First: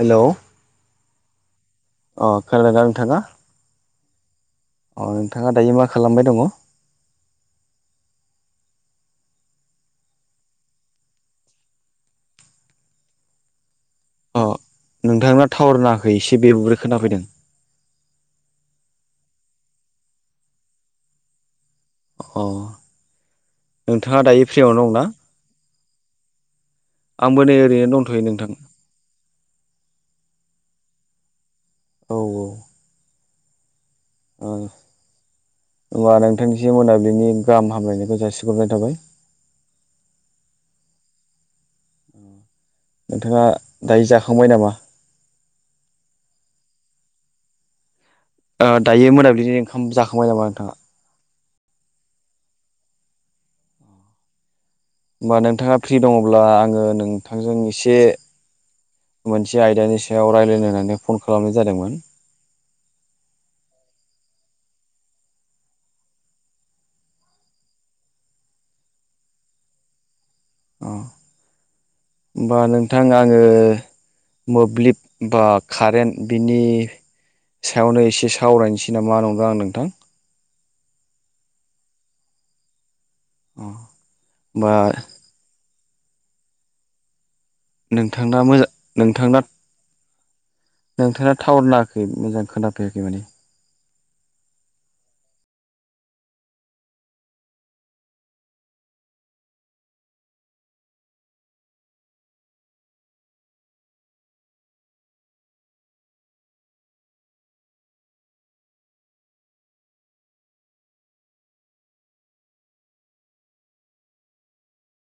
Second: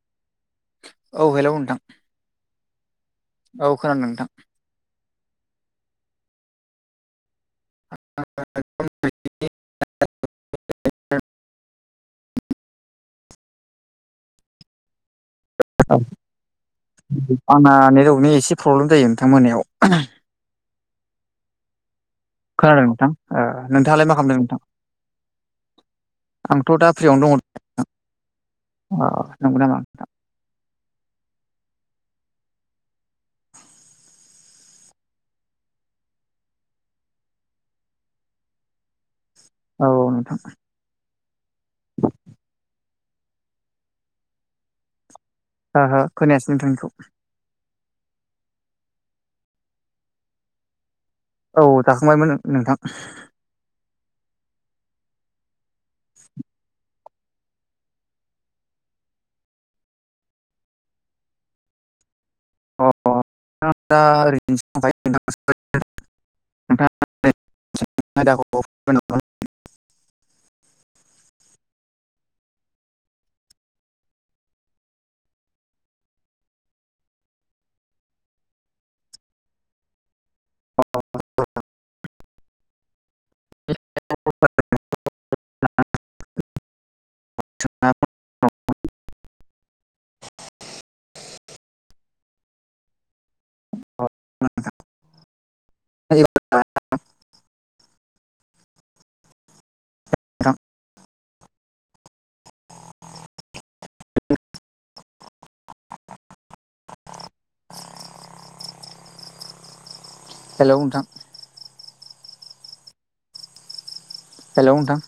हेल' औ हेल' नोंथां अ खोनादोंना नोंथाङा? औ खोनादों नोंथां अ नोंथाङा दायो मा खालामबाय दङ [unintelligible] अ नोंथांना टावार नाङाखै एसे बेबब्रै खोनाफैदों आंना नेटवरकनि एसे प्रब्लेम जायो नोंथां मोनायाव अ खोनादों नोंथां नोंथाङालाय मा नोंथाङा खालामदों दायो नोंथां? फ्रियावनो दंना आंथ' दा फ्रियावनो आंबो दङ' नै नोंथां ओरैनो दंथ'यो नोंथां अ नंगौ नामा औ औ औ होनबा नोंथांनिसि मोनाबिलिनि गाहाम हामलायनायखौ जासिहरनाय थाबाय। औ औ नोंथां नोंथाङा दायो जाखांबाय नामा? ओहो खोनायासै नोंथां बेखौ दायो मोनाबिलिनि ओंखाम जाखांबाय नामा नोंथाङा? औ जाखांबायमोन नोंथां। होमबा नोंथाङा फ्रि दङ'ब्ला आङो नों नोंथांजों एसे मोनसे आयदानि सायाव रायज्लायनो होननानै फन खालामनाय जादोंमोन। अ नोंथां दा [unintelligible] [unintelligible] अ होनबा नोंथां आङो मोब्लिब बा कारेन्ट बिनि सायावनो एसे सावरायनोसै नामा नंदों आं नोंथां [unintelligible] बा [unintelligible] नोंथांना मोजां नोंथांना नोंथां ना थावार नाङाखै मोजां खोनाफैयाखै माथो [unintelligible] नोंथां हेलौ नोंथां हेल' नोंथां